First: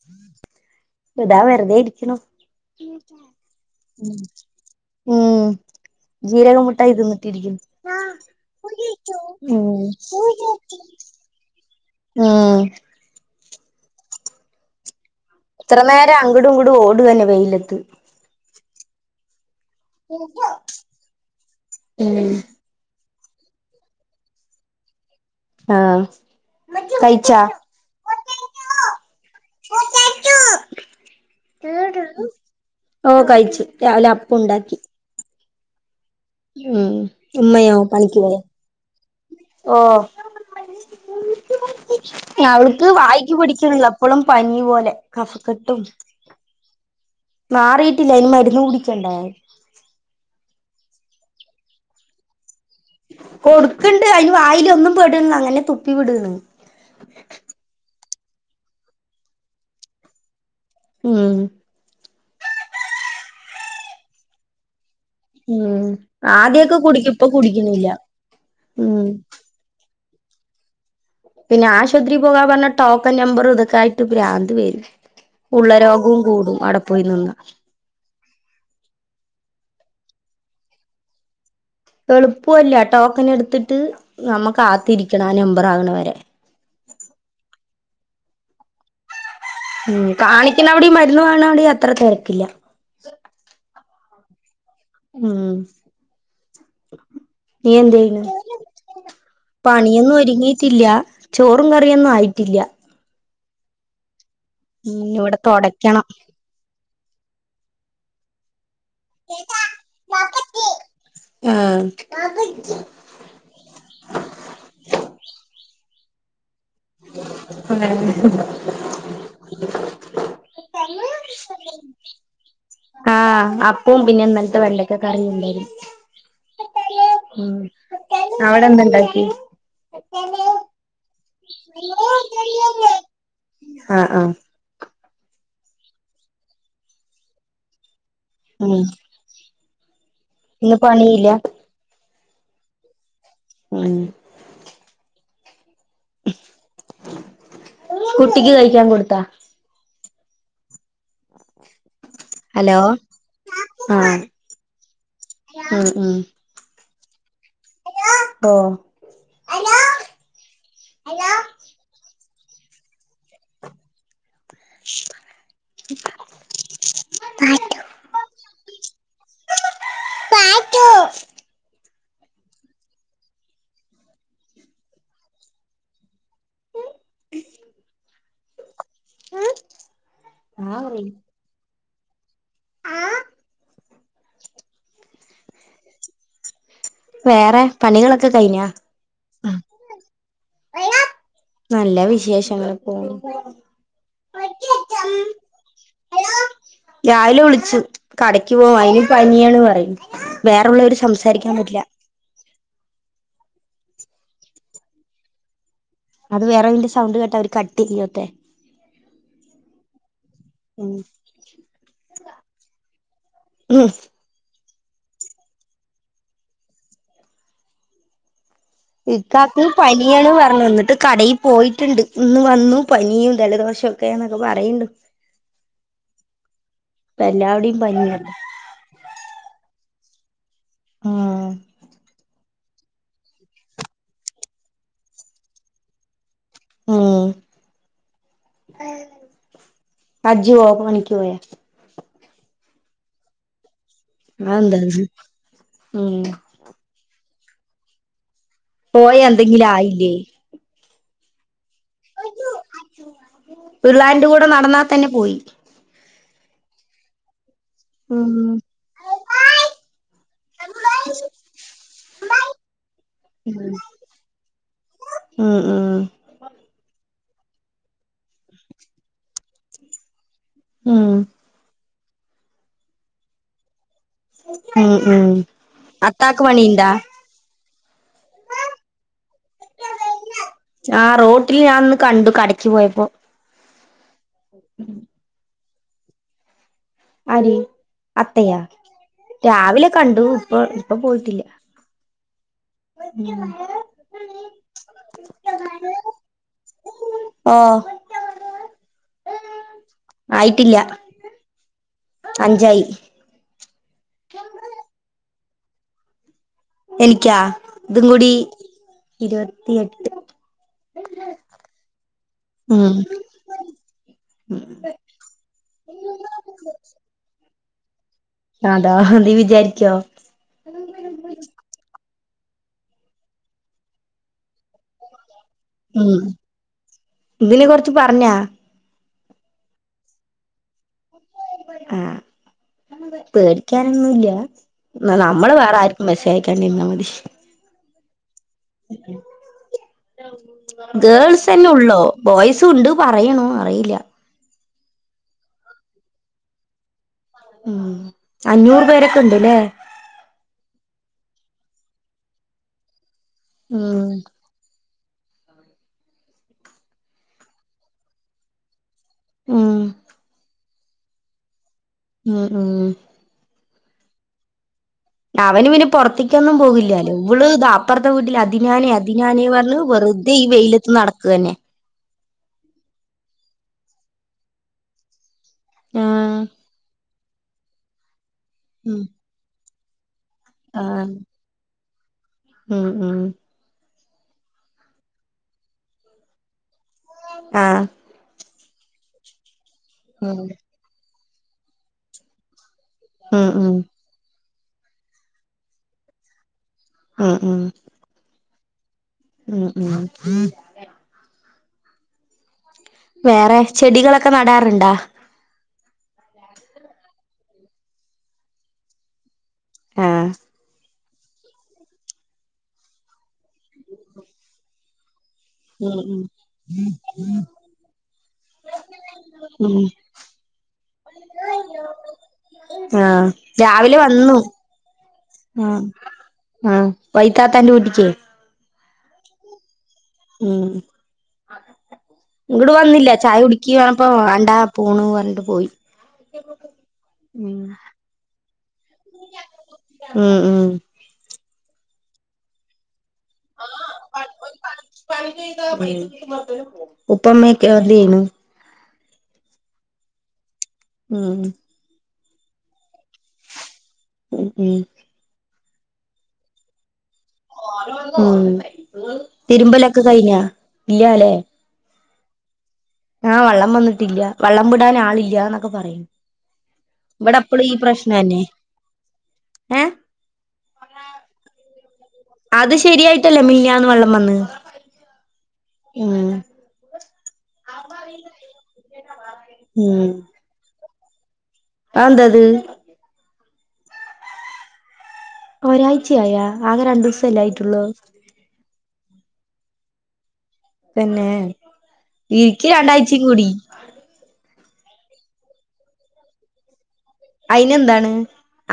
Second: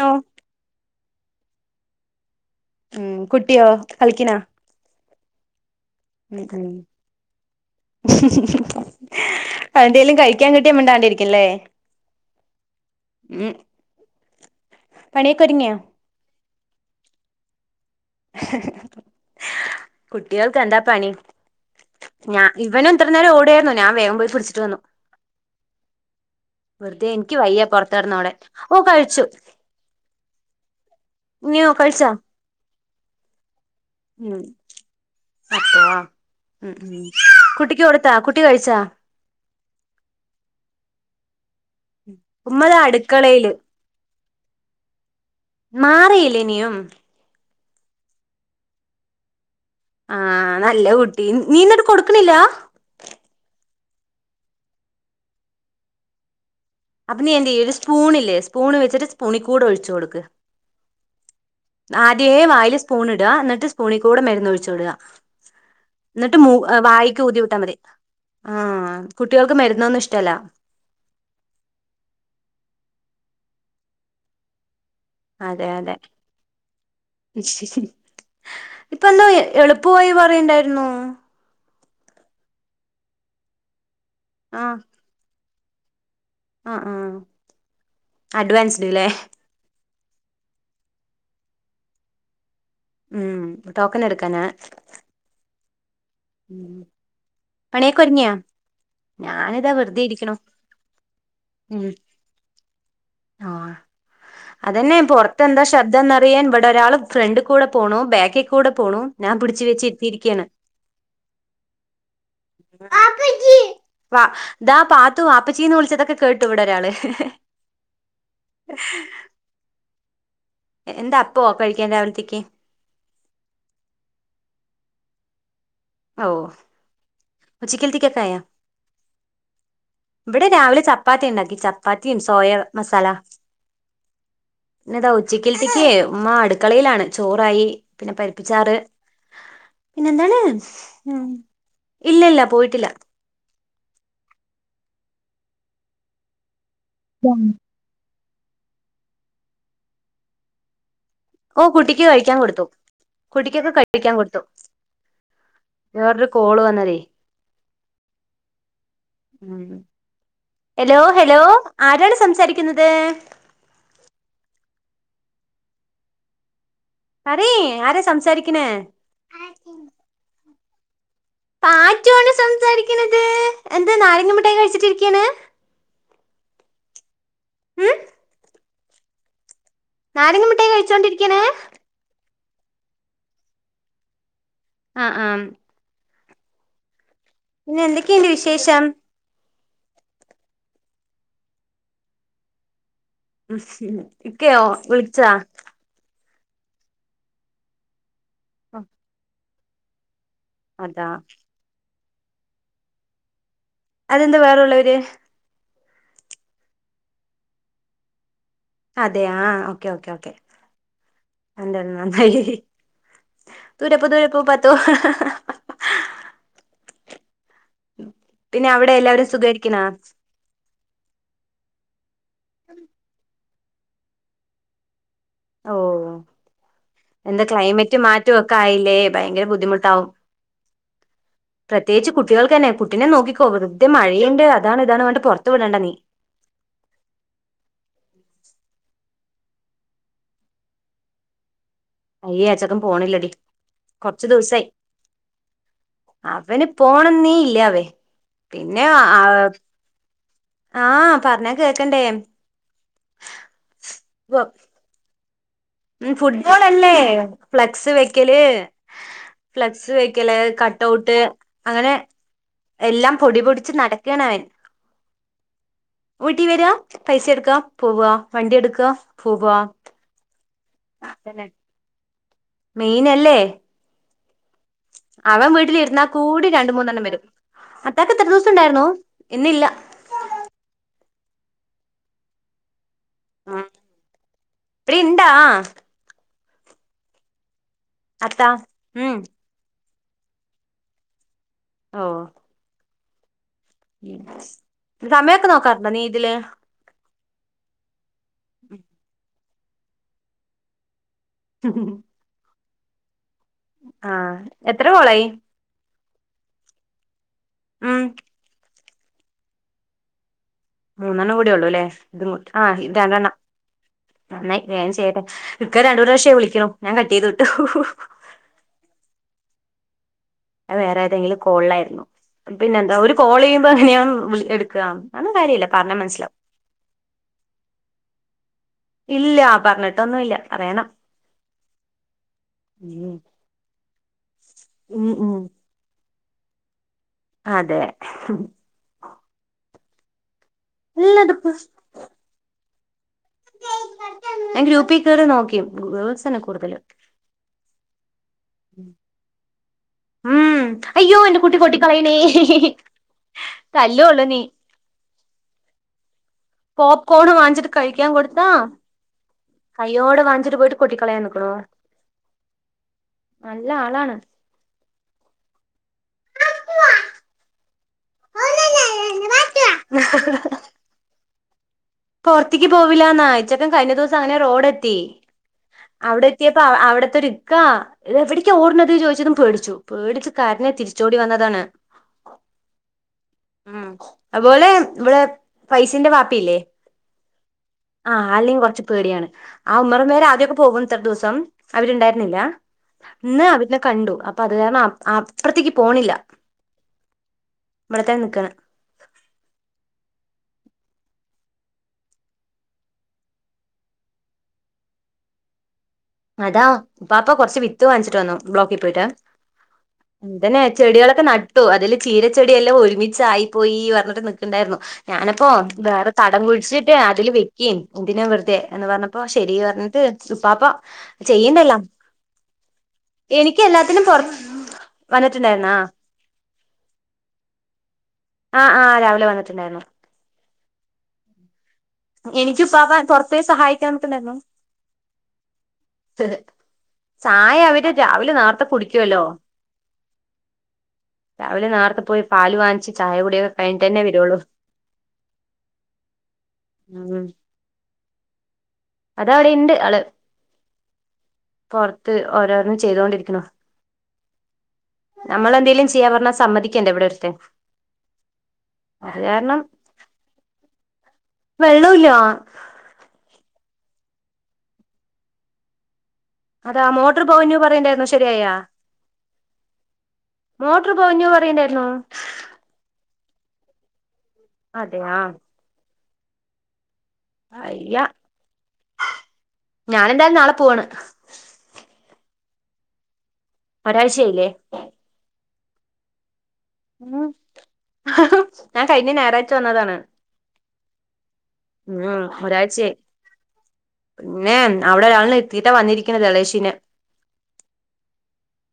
യോ ഇതാ വെറുതെ. ഉം കുട്ടിയോ കളിക്ക്ന്നോ ഉം ജീരക മുഠായി തിന്നിട്ട് ഇരിക്കുന്നു ശ ശ ശ....... എന്തേലും കഴിക്കാൻ കിട്ടിയാൽ മിണ്ടാതിരിന്നോളും. ഇത്ര നേരം അങ്ങിടും ഇങ്ങടും ഓട തന്നെ. കുട്ടികൾക്ക് എന്താ പണി. ഇവൻ ഇത്ര നേരം ഓടയായിരുന്നു ഞാ വേഗം പോയി പിടിച്ചിട്ട് വന്നു. ആഹ്. വെറുതെ എനിക്ക് കഴിച്ചാ വയ്യ പുറത്തെട്ന്ന അവിടെ ഓ കഴിച്ചു. നീയോ കഴിച്ചാ ഓ കഴിച്ചു. രാവിലെ അപ്പം ഉം ഉണ്ടാക്കി അപ്പ ഉം ഉം ഉമ്മയോ കുട്ടിക്ക് കൊടുത്താ പണിക്ക് പോയോ കുട്ടി കഴിച്ചാ. ഓ ഉമ്മ ദാ അവൾക്ക് വായിക്ക് അടുക്കളയില് പടിക്കണില്ല. അപ്പളും പനി പോലെ കഫക്കെട്ടും. മാറിയില്ലേ ഇനിയും മാറിയിട്ടില്ല ഇന് മരുന്ന് കുടിക്കണ്ടായ. ആഹ് നല്ല കുട്ടി നീ ഇന്നിട്ട് കൊടുക്കണില്ല. കൊടുക്കണ്ട് അതിന് വായില് ഒന്നും പേടില്ല അങ്ങനെ തുപ്പി വിട്ണ് അപ്പ നീഎന്റെഈ ഒരു സ്പൂണില്ലേ സ്പൂണ് വെച്ചിട്ട് സ്പൂണി കൂടെ ഒഴിച്ചു കൊടുക്ക്..... ഉം. ആദ്യേ വായില് സ്പൂൺ ഇടുക എന്നിട്ട് സ്പൂണിൽ കൂടെ മരുന്ന് ഒഴിച്ചു വിടുക. ഉം എന്നിട്ട് മ ആദ്യൊക്കെ കുടിക്കും വായിക്ക് ഇപ്പൊ ഊതി വിട്ടാ മതി. കുടിക്കുന്നില്ല ആഹ് ഉം കുട്ടികൾക്ക് മരുന്നൊന്നും ഇഷ്ടല്ല. പിന്നെ ആശുപത്രിൽ പോകാൻ പറഞ്ഞാ ടോക്കൺ നമ്പർ ഇത്ക്കായിട്ട് പ്രാന്ത് വരും. അതെ ഉള്ള അതെ രോഗവും കൂടും അവിടെ പോയി നിന്നാ ഇപ്പ എന്താ എളുപ്പായി പറയണ്ടായിരുന്നു. എളുപ്പല്ല ടോക്കൺ എടുത്തിട്ട് നമ്മുക്ക് കാത്തിരിക്കണം ആ നമ്പർ ആകണ വരെ. ആഹ് ആ അഡ്വാൻസ്ഡ് അല്ലേ. ഉം കാണിക്കണ അവിടെം ഈ മരുന്ന് വാങ്ങ്ണവിടേം അത്ര തിരക്കില്ല. ഉം ടോക്കൻ എടുക്കാനാ. ഉം നീ പണി എന്ത് ഒക്കെ ചെയ്യണ് ഒരുങ്ങിയാ ഞാനിതാ വെറുതെ പണിയൊന്നും ഇരിക്കണു ഒരുങ്ങിയിട്ടില്ല ചോറും കറിയൊന്നും ആയിട്ടില്ല. അതെന്നെ ഉം ഇവിടെ പൊറത്ത് എന്താ തൊടയ്ക്കണം ശബ്ദ്ദന്നറിയാൻ ഇവിടെ ഒരാൾ. ഫ്രണ്ട് കൂടെ പോണു ബാക്കിൽ കൂടെ പോണൂ ഞാൻ പിടിച്ച് വെച്ചിരിത്തിയിരിക്കയാണ്. ആഹ് വ ദാ പാത്തു വാപ്പച്ചീന്ന് വിളിച്ചതൊക്കെ. കേട്ടു ഇവിടൊരാള് എന്താ അപ്പോ കഴിക്കാൻ രാവിലത്തേക്ക..... ആ അപ്പോ പിന്നെ ഇന്നലത്തെ വെള്ളക്കക്ക കറീണ്ടായിരുന്നു ഔ ഉം അവടെ എന്ത ഇണ്ടാക്കി ഇവിടെ രാവിലെ ചപ്പാത്തി ഇണ്ടാക്കി ചപ്പാത്തിം സോയ മസാല ആഹ് ആഹ് പിന്നെതാ ഉച്ചക്കല്ത്തക്ക് ഉമ്മ അട്ക്കളയിലാണ് ചോറായി പിന്നെ പരിപ്പിച്ചാറ് ഉം പിന്നെ എന്താണ് ഇന്ന് ഉം പണിയില്ല ഇല്ല ഇല്ല പോയിട്ടില്ല ആ [inaudible] കുട്ടിക്ക് കയിക്കാൻ കൊടുത്താ ഓ കുട്ടിക്ക് കഴിക്കാൻ കൊടുത്തു ഹലോ കുട്ടിക്കൊക്കെ കഴിക്കാൻ ആഹ് കൊടുത്തു ഉം ഉം വേറൊരു കോള് വന്നതെ ഓ ഹെലോ ഹെലോ ആരാണ് സംസാരിക്കുന്നത് പറയ് ആര സംസാരിക്കണ് പാച്ചു പാച്ചുവാണ് സംസാരിക്കണത് എന്താ നാരങ്ങ മുട്ടായി കഴിച്ചിട്ടിരിക്ക്യണ് ഉം ഉം ഉം നാരങ്ങ മുട്ടായി കഴിച്ചോണ്ടിരിക്കണ് ആ ആഹ് ആഹ് വേറെ പിന്നെ എന്തൊക്കെയുണ്ട് പണികളൊക്കെ കയിഞ്ഞാ വിശേഷം നല്ല വിശേഷങ്ങള് പോണു ഇക്കെയോ വിളിച്ചാ രാവിലെ വിളിച്ചു കടക്ക് പോവാൻ ഓ അയിന് പനിയാണ് പറയും വേറള്ളോര് അതാ സംസാരിക്കാൻ പറ്റില്ല അതെന്താ വേറെള്ളോര് അത് വേറെ ഇതിന്റെ സൗണ്ട് കേട്ടാ അവര് കട്ടെയ്യോത്തെ അതെ ആ ഓക്കേ ഓക്കേ ഓക്കേ [inaudible] ഉം ഉം [inaudible] പിന്നെ അവിടെ എല്ലാവരും ഇക്കാക്ക് സുഖായിരിക്കണാ പനിയാണ് പറഞ്ഞു ഇന്നിട്ട് കടയി പോയിട്ടുണ്ട് ഇന്ന് വന്നു പനിയും ജലദോഷൊക്കെ എന്നൊക്കെ പറയിണ്ട് ഓ എന്താ എല്ലാവിടെയും ക്ലൈമറ്റ് പനിയല്ലേ മാറ്റൊക്കെ ആയില്ലേ ഭയങ്കര ബുദ്ധിമുട്ടാവും ഉം പ്രത്യേകിച്ച് കുട്ടികൾ ക്കന്നെ കുട്ടിനെ നോക്കിക്കോ വെറുതെ മഴയുണ്ട് അതാണ് ഇതാണ് വേണ്ട പുറത്ത് വിടേണ്ട നീ ഉം അജുഓന്ന് വിളിക്കണ് അയ്യ അച്ചെക്കൻ പോണില്ലടി കൊറച്ചു ദിവസായി അതെന്താ ഉം അവന് പോണംന്നേ ഇല്ലാവേ പിന്നെ ആ പോയ എന്തെങ്കിലും ആയില്ലേ ആ പറഞ്ഞ കേക്കണ്ടേ ഇന്നാ തന്നെ പോയി ഫുട്ബോളല്ലേ ഫ്ലക്സ് ഉം വെക്കല് ഫ്ലക്സ് വെക്കല് കട്ട്ഔട്ട് അങ്ങനെ എല്ലാം പൊടി ഉം പൊടിച്ച് നടക്കേണ് അവൻ ഉം ഉം വീട്ടീ വെരാ പൈസ എട്ക്കാ പോവാ വണ്ടി എട്ക്കാ പോവാ [unintelligible] മെയ്‌നല്ലേ ഉം ഉം അവൻ അത്താക്ക് വീട്ടിലിരുന്നാകൂടി രണ്ട് പണിയുണ്ടാ മൂന്നെണ്ണം വെരും അത്താക്കെത്രദിവസം ഇണ്ടാർന്നു ഇന്നില്ല ആഹ് റോട്ടില്ഞാ അന്ന് കണ്ടു കടക്ക് പോയപ്പൊ അഹ് ഇവിടിണ്ടാ ആരീ അത്താ അത്തയാ ഉം രാവിലെ കണ്ടു ഇപ്പ ഇപ്പ പോയിട്ടില്ല ഓഹ് ഉം ഉം സമയൊക്കെ നോക്കാറുണ്ടോ നീ ഇതില് ഓഹ് ആയിട്ടില്ല [unintelligible] അഞ്ചായി ആഹ് എത്രകോളായി എനിക്കാ ഉം ഇതുംകൂടി ഇരുവത്തിഎട്ട് മൂന്നെണ്ണം കൂടി ഒള്ളൂല്ലേ ഇതും കൂട്ടി ആഹ് രണ്ടെണ്ണം നന്നായി വേഗം ചെയ്തോ ഇക്ക രണ്ടൂന്ന് പ്രാവശ്യായി വിളിക്കണു ഞാൻ കട്ടെയ്ത് വിട്ടു അതാ എന്തീ വിചാരിക്ക്യോ അത് വേറെ ഏതെങ്കിലും കോളിലായിരുന്നു പിന്നെ എന്താ ഒരു കോളെയ്യുമ്പ എങ്ങിനെയാ വിളി എട്ക്കാ അതൊന്നും കാര്യില്ല ഉം ഇതിനെ കൊറച്ച് പറഞ്ഞാ ഇല്ല പറഞ്ഞിട്ടൊന്നു ഇല്ല പറയണം ആഹ് പേടിക്കാനൊന്നുല്ല ഉം ഉം നനമ്മള് വേറെ ആര് ക്കും മെസ്സേജയക്കാണ്ടിരിന്നാ മതി അതേ എല്ലാതിപ്പോ ഗേൾസന്നൊള്ളോ ബോയ്സു ഉണ്ട് പറയണു അറിയില്ല ഞാൻ ഗ്രൂപ്പി കേറി നോക്കി ഗേൾസന്നെ കൂടുതല് ഉം അഞ്ഞൂറ് പേരൊക്കെ ഇണ്ട്ല്ലേ ഉം അയ്യോ എന്റെ കുട്ടി കൊട്ടിക്കളയണേ ഉം പോപ്കോണ് വാങ്ങിച്ചിട്ട് കഴിക്കാൻ കൊടുത്താ ഉം കയ്യോടെ വാങ്ങിച്ചിട്ട് പോയിട്ട് കൊട്ടിക്കളയാൻ നിക്കണു ഉം ഉം നല്ല ആളാണ് അവനു വിനു പൊറത്ത്ക്കൊന്നും പോകില്ലാല്ലൊ ഇവള് ദാ അപ്പറത്തെ വീട്ടിലെ അതിനാന് അതിനാന് പർണ് വെറുതെ ഈ വെയ്ല ത്ത് നടക്ക് ‌അന്നെ പൊർത്തേക്ക് പോവില്ലാന്നാ ഇ ചെക്കൻ കഴിഞ്ഞ ദിവസം അങ്ങനെ റോഡെത്തി ആഹ് അവിടെത്തിയപ്പ അ അവിടത്തൊര് ഇക്കാ എവിട്ക്കാ ഓടണത് ഉം ചോദിച്ചതും പേടിച്ചു പേടിച്ച് കരഞ്ഞ് ആഹ് തിരിച്ചോടി വന്നതാണ് ഉം ഉം ഉം അത്പോലെ ഇവടെ പൈസിന്റെ വാപ്പില്ലേ ആഹ് ആഹ് ആള്നേം കൊർച്ച് പേടിയാണ് ആ ഉമ്മറം വരെ ഉം ആദ്യൊക്കെ പോകും ഇത്ര ദിവസം അവരിണ്ടായിരുന്നില്ലാ ഇന്ന് ഉം ഉം അവര്ന്നെ കണ്ടു അപ്പൊ അത് കാരണം അ അപ്പർത്ത്ക്ക് പോണില്ല ഉ ഉം ഇവിടെത്തന്നെ നിക്കാണ് ഉം ഉം വേറെ ചെടികളൊക്കെ നടാറുണ്ടാ അതാ ഉപ്പാപ്പ കൊറച്ച് വിത്ത് വാങ്ങിച്ചിട്ട് വന്നു ബ്ലോക്കിൽ പോയിട്ട് ആഹ് എന്തിനാ ചെടികളൊക്കെ ന ട്ടു അതില് ചീരച്ചെടിയെല്ലാം ഒരുമിച്ചായിപ്പോയി പറഞ്ഞിട്ട് നിക്കണ്ടാരുന്നു ഞാനപ്പോ ഉം വേറെ ഉം തടം കുഴിച്ചിട്ട് അതില് വെക്കിൻ എന്തിനാ വെറുതെ എന്ന് പറഞ്ഞപ്പോ ശരി ഉം പറഞ്ഞ് ത് ഉപ്പാപ്പ ചെയ്യണ്ടെല്ലാം ആഹ് എനിക്ക് രാവിലെ എല്ലാത്തിനും പുറ വന്നു വന്നിട്ടുണ്ടായിരുന്നാ ഉം ആഹ് വൈത്താത്താന്റെ ഊറ്റിക്കേ ആഹ് ആഹ് രാവിലെ വന്നിട്ടുണ്ടാരുന്നു ഉം എനിക്ക് ഇങ്ങട് ഉപ്പാപ്പ വന്നില്ല പുറത്ത് ചായ പോയി കുടിക്കിന്ന് സഹായിക്കാൻ പറഞ്ഞപ്പോ വന്നിട്ടുണ്ടായിരുന്നു വേണ്ടാ പോണൂ പറഞ്ഞിട്ട് പോയി ചായ ഉം അവര് രാവിലെ നേർത്തെ കുടിക്കുവല്ലോ ഉം ഉം രാവിലെ നേർത്തെ പോയി പാല് വാങ്ങിച്ച് ചായ കുടി ഉം ഉം ഉപ്പം മെക്കാദ്യയ്നു അതവിടെ ഇണ്ട് അള് ഉം പൊറത്ത് ഓരോന്നും ചെയ്തൊണ്ടിരിക്കണു ഉം ഉം നമ്മൾ എന്തേലും ചെയ്യാൻ പറഞ്ഞാ സമ്മതിക്കണ്ടേ ഇവിടൊരുത്തൻ ഉം തിരുമ്പലൊക്കെ കഴിഞ്ഞാ ഇല്ലാലെ വെള്ളോല്ലാ ആഹ് വെള്ളം വന്നിട്ടില്ല വെള്ളം വിടാൻ ആളില്ല്യാ എന്നൊക്കെ പറയും അതാ മോട്ടർ ഇവിടെ പൊകഞ്ഞു എപ്പളും ഈ പറയണ്ടായിരുന്നു പ്രശ്നം തന്നെ ശരിയായാ ഏഹ് മോട്ടർ പൊകഞ്ഞു പറയണ്ടായിരുന്നു അത് ശരിയായിട്ടല്ലേ മിനിഞ്ഞാന്ന് വെള്ളം വന്ന് അതെ ആഹ് ഉം അയ്യ ഉം ഞാനെന്തായാലും നാളെ പോവുവാണ് അതെന്തത് ഒരാഴ്ച്ചയായില്ലേ ഒരാഴ്ചയായാ ആകെ രണ്ടു ഉം ദിവസല്ലേ ആയിട്ടുള്ളു ഞാൻ കഴിഞ്ഞ ഞായറാഴ്ച വന്നതാണ് തെന്നെ. ഉം ഇരിക്കി ഒരാഴ്ചയായി രണ്ടായ്ചെം കൂടി പിന്നെ അവിടെ ഒരാളിനെ ഇരിത്തീട്ടാ വന്നിരിക്കണത് [unintelligible] അയിന് എന്താണ്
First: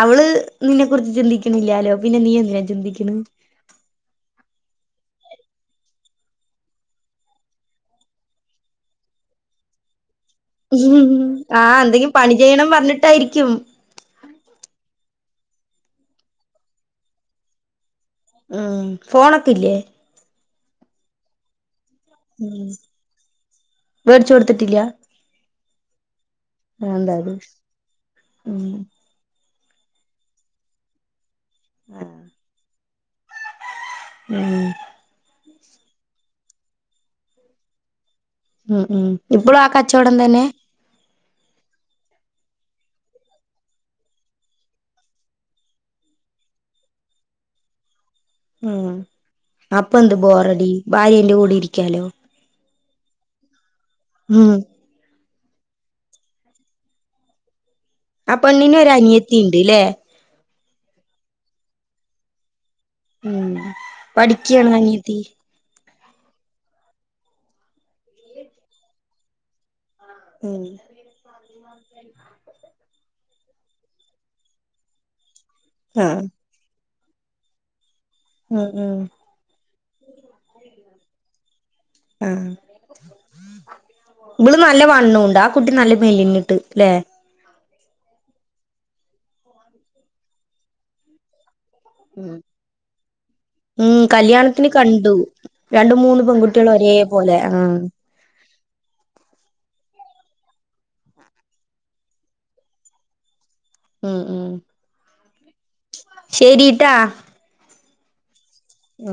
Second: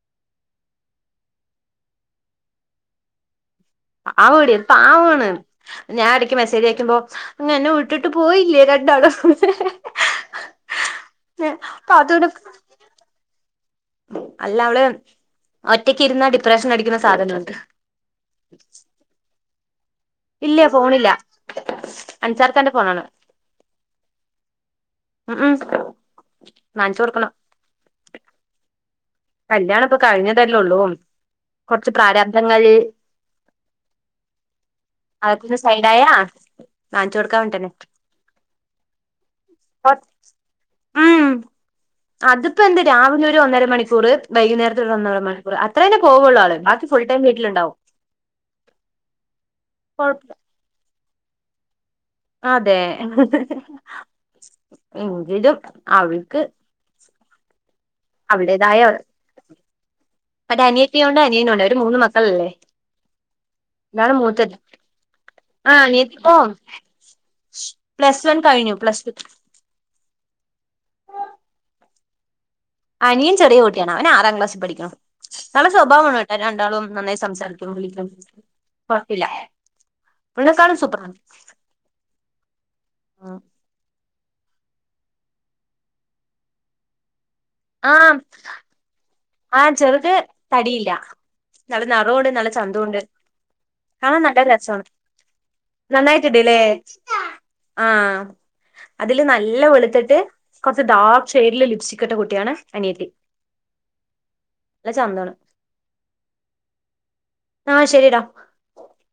അവള് നിന്നെക്കുറിച്ച് ചിന്തിക്കണില്ലാലോ പിന്നെ നീ എന്തിനാ ചിന്തിക്കണ് [unintelligible] പാവാണ് ഞാൻ എടക്ക് മെസേജ് അയക്കുമ്പോ ങ്ങ് എന്നെ വിട്ടിട്ട് പോയില്ലേ രണ്ടാളും ആഹ് അപ്പൊ എന്തെങ്കിലും അതുകൊണ്ട് പണി ചെയ്യണം പറഞ്ഞിട്ടായിരിക്കും അല്ല അവള് ഒറ്റക്ക് ഇരുന്നാ ഡിപ്രഷൻ അടിക്കുന്ന സാധനാണ് ഉം ഫോണൊക്കെ ഇല്ലേ ഇല്ല ഫോണില്ല ഉം അൻസാർക്കാന്റെ ഫോണാണ് വേടിച്ച് കൊടുത്തിട്ടിലാ ഉം ഉം വാങ്ങിച്ചു കൊടുക്കണം അതെന്താത് ഉം കല്യാണം ഇപ്പ കഴിഞ്ഞതല്ലേ ഉള്ളൂ കൊറച്ച് പ്രാരാബ്ധങ്ങൾ ഉം അതൊക്കെ ഒന്ന് സൈഡ് ആയാ വാങ്ങിച്ച് കൊടുക്കാ വേണ്ടിട്ടാണ് ഉം ഉം ഇപ്പളും ആ കച്ചോടം തന്നെ ഉം അതിപ്പോ എന്ത് രാവിലെ ഒരു ഒന്നര മണി കൂറ് വൈകുനേരത്ത് ഒന്നരമണിക്കൂറ് അത്രന്നെ പോവുള്ളൂ ആള് ബാക്കി ഫുൾടൈം വീട്ടില്ണ്ടാവും ഉം അപ്പെന്ത് കുഴപ്പമില്ല ബോറടി ഭാര്യന്റെ കൂടെ ഇരിക്കാലൊ അതെ ഉം എങ്കിലും അവര്ക്ക് ആ പെണ്ണിന് ഒരനിയത്തി ണ്ട്ല്ലേ ഒരനിയത്തി ഉണ്ട് അനിയനുണ്ട് ഓര് മൂന്ന് മക്കളല്ലേ ഉം ന്നാലും മൂത്ത പഠിക്കാണ് അനിയത്തി ആ അനിയത്തിപ്പോ പ്ലസ് വൺ കഴിഞ്ഞു പ്ലസ് ടു ഉം അനിയൻ ചെറിയ കുട്ട്യാണ് അവൻ ആറാം ക്ലാസിൽ പഠിക്ക്ണു നല്ല ആഹ് സ്വഭാവാണ് ട്ടോ രണ്ടാളും നന്നായി സംസാരിക്കും വിളിക്കും ഉം ഉം കൊഴപ്പല്ല [unintelligible] കാളും സൂപ്രാണ് ആ ഇബള് നല്ല വണ്ണുണ്ട് ആ കുട്ടി നല്ല മെലിഞ്ഞിട്ട് ല്ലെ ആ ആ ചെറുത് തടില്ല നല്ല നറോണ്ട് ഉം നല്ല ചന്തോംണ്ട് ഉം കല്യാണത്തിന് കണ്ടു രണ്ട് മൂന്ന് നന്നായിട്ടുണ്ടല്ലേ പെൺകുട്ട്യാള് ഒരേ പോലെ ആ ആഹ് അതില് നല്ല വെള്ത്ത്ട്ട് കൊർച്ച് ഡാർക്ക് ഷെയ്ഡില് ലിപ്സ്റ്റിക് ഇട്ട കുട്ടിയാണ് അനിയത്തി ഉം ഉം ല്ല ചന്താണ് ശെരി ട്ടോ ആ ശെരിടാ ഉം